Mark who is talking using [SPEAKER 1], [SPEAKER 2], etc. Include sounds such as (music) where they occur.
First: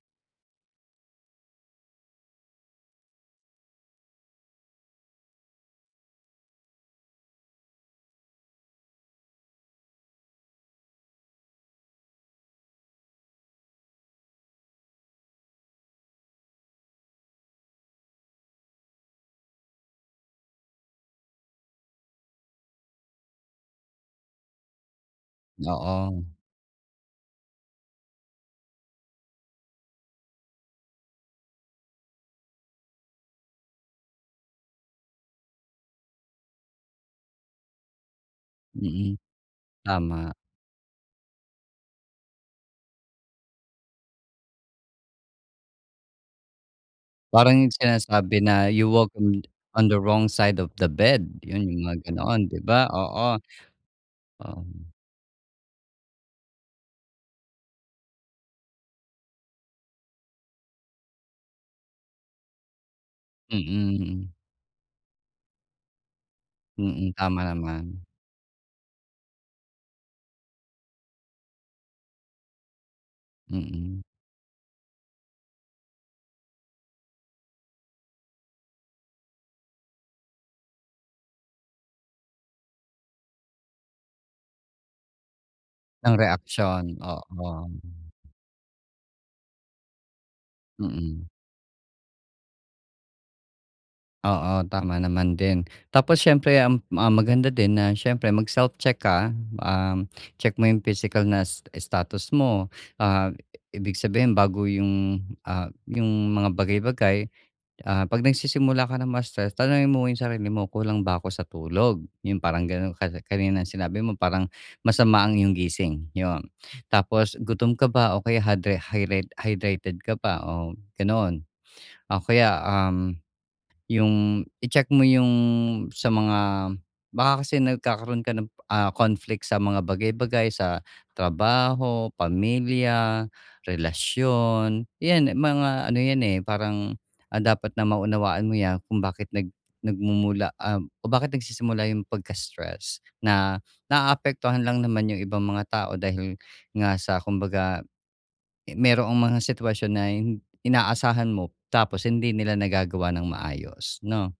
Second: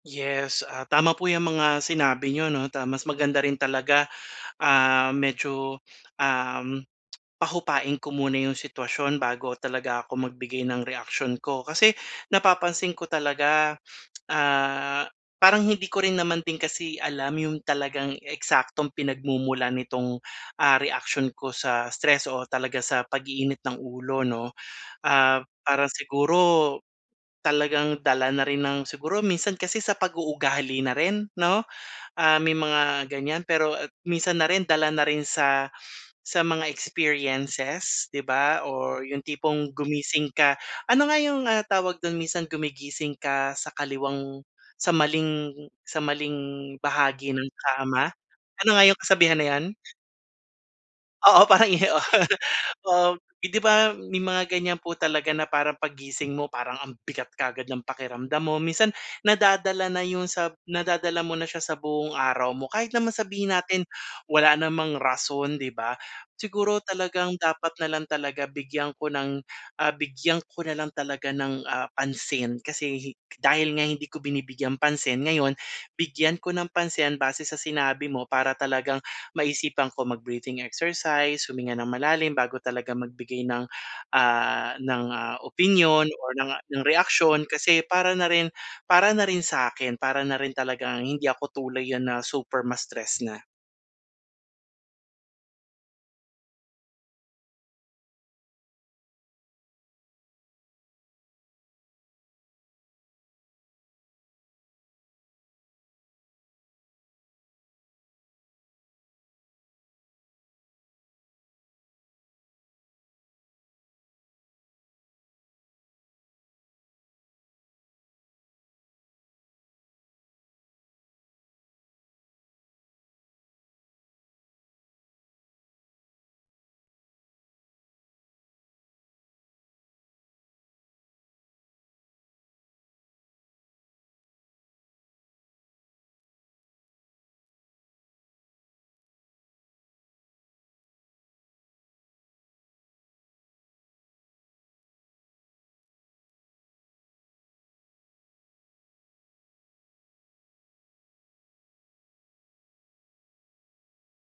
[SPEAKER 1] Yes, ah, tama po yang mga sinabi niyo 'no. Ta mas maganda rin talaga, (gasps) ah, medyo, (sniffs) um, (clicks tongue) pahupain ko muna yung sitwasyon bago talaga ako magbigay ng reaksyon ko. Kasi (gasps) napapansin ko talaga, (sniffs) (clicks tongue) ah, parang hindi ko rin naman din kasi alam yung talagang eksaktong pinagmumulan nitong, ah, reaction ko sa stress o talaga sa pag-iinit ng ulo 'no. Ah, parang
[SPEAKER 2] Oo.
[SPEAKER 1] siguro, talagang dala na rin ng siguro minsan kasi sa pag-uugali na rin, 'no? (gasps) Ah, may mga ganyan, pero minsan na rin dala na rin sa (sniffs) sa mga experiences 'di ba or
[SPEAKER 2] Mm.
[SPEAKER 1] yung tipong gumising
[SPEAKER 2] Tama.
[SPEAKER 1] ka. Ano nga yung, ah, tawag do'n? Minsan gumigising ka sa kaliwang sa maling sa maling bahagi ng
[SPEAKER 2] Parang 'yong
[SPEAKER 1] kama?
[SPEAKER 2] sinasabi na
[SPEAKER 1] Ano nga
[SPEAKER 2] you
[SPEAKER 1] yung
[SPEAKER 2] woke
[SPEAKER 1] kasabihan
[SPEAKER 2] on
[SPEAKER 1] na iyon?
[SPEAKER 2] on the wrong side of the bed
[SPEAKER 1] Oo
[SPEAKER 2] yun,
[SPEAKER 1] parang
[SPEAKER 2] 'yong mga
[SPEAKER 1] 'yon.
[SPEAKER 2] ganoon, 'di ba?
[SPEAKER 1] Um,
[SPEAKER 2] Oo.
[SPEAKER 1] eh, 'di ba may
[SPEAKER 2] (gasps)
[SPEAKER 1] mga
[SPEAKER 2] Oh.
[SPEAKER 1] ganyan po talaga na parang paggising mo, parang ang bigat kaagad ng pakiramdam mo. Minsan (gasps) nadadala na yun sa nadadala mo na siya sa buong araw mo. Kahit naman sabihin
[SPEAKER 2] Mm,
[SPEAKER 1] natin (gasps)
[SPEAKER 2] mm.
[SPEAKER 1] wala namang rason, 'di ba. (gasps) Siguro
[SPEAKER 2] Mm,
[SPEAKER 1] talagang
[SPEAKER 2] tama
[SPEAKER 1] dapat
[SPEAKER 2] naman.
[SPEAKER 1] nalang talaga bigyan ko ng (gasps) ah, bigyan ko na lang talaga ng, ah, pansin. Kasi hi dahil nga
[SPEAKER 2] Mm.
[SPEAKER 1] hindi ko binibigyang pansin, ngayon (gasps) bigyan ko ng pansin base sa sinabi mo para talagang (gasps) maisipan ko mag-breathing exercise, huminga ng malalim bago talaga magbigay ng, (gasps) ah, ng, ah, opinyon
[SPEAKER 2] Ng
[SPEAKER 1] or ng ng
[SPEAKER 2] reaksiyon,
[SPEAKER 1] reaksyon
[SPEAKER 2] oo.
[SPEAKER 1] kasi para na rin (gasps) para na rin sa'kin. Para na rin talagang hindi
[SPEAKER 2] Mm.
[SPEAKER 1] ako tuluyan na super ma-stress nga.
[SPEAKER 2] Oo, tama naman din. Tapos siyempre, um, ma maganda din na siyempre mag self-check ka, um, (sniffs) check mo 'yong physical na sta status mo. Ah, ibig sabihin, bago 'yong, ah, 'yong mga bagay-bagay, ah, 'pag nagsisimula ka ng ma-stress, tanungin mo 'yong sarili mo, "Kulang ba ako sa tulog?" 'Yong parang ganon. Ka kanina sinabi mo parang (gasps) masama ang 'yong gising, yun. (sniffs) Tapos, "Gutom ka ba? O kaya hydri hyred hydrated ka ba?" Oh ganun. (sniffs) O kaya, um, yung, i-check mo yung, sa mga baka kasi nagkakaroon ka ng, ah, conflict sa mga bagay-bagay, sa (gasps) trabaho, pamilya, (gasps) relasyon. Yan, mga ano yan eh, parang ang dapat na maunawaan mo yan kung bakit nag nagmumula, ah, kung bakit nagsisimula yung pagka-stress, na (sniffs) naapektuhan lang naman yung ibang mga tao dahil nga sa kumbaga mayro'ng mga sitwasyon na hin inaasahan mo tapos hindi nila nagagawa ng maayos, no.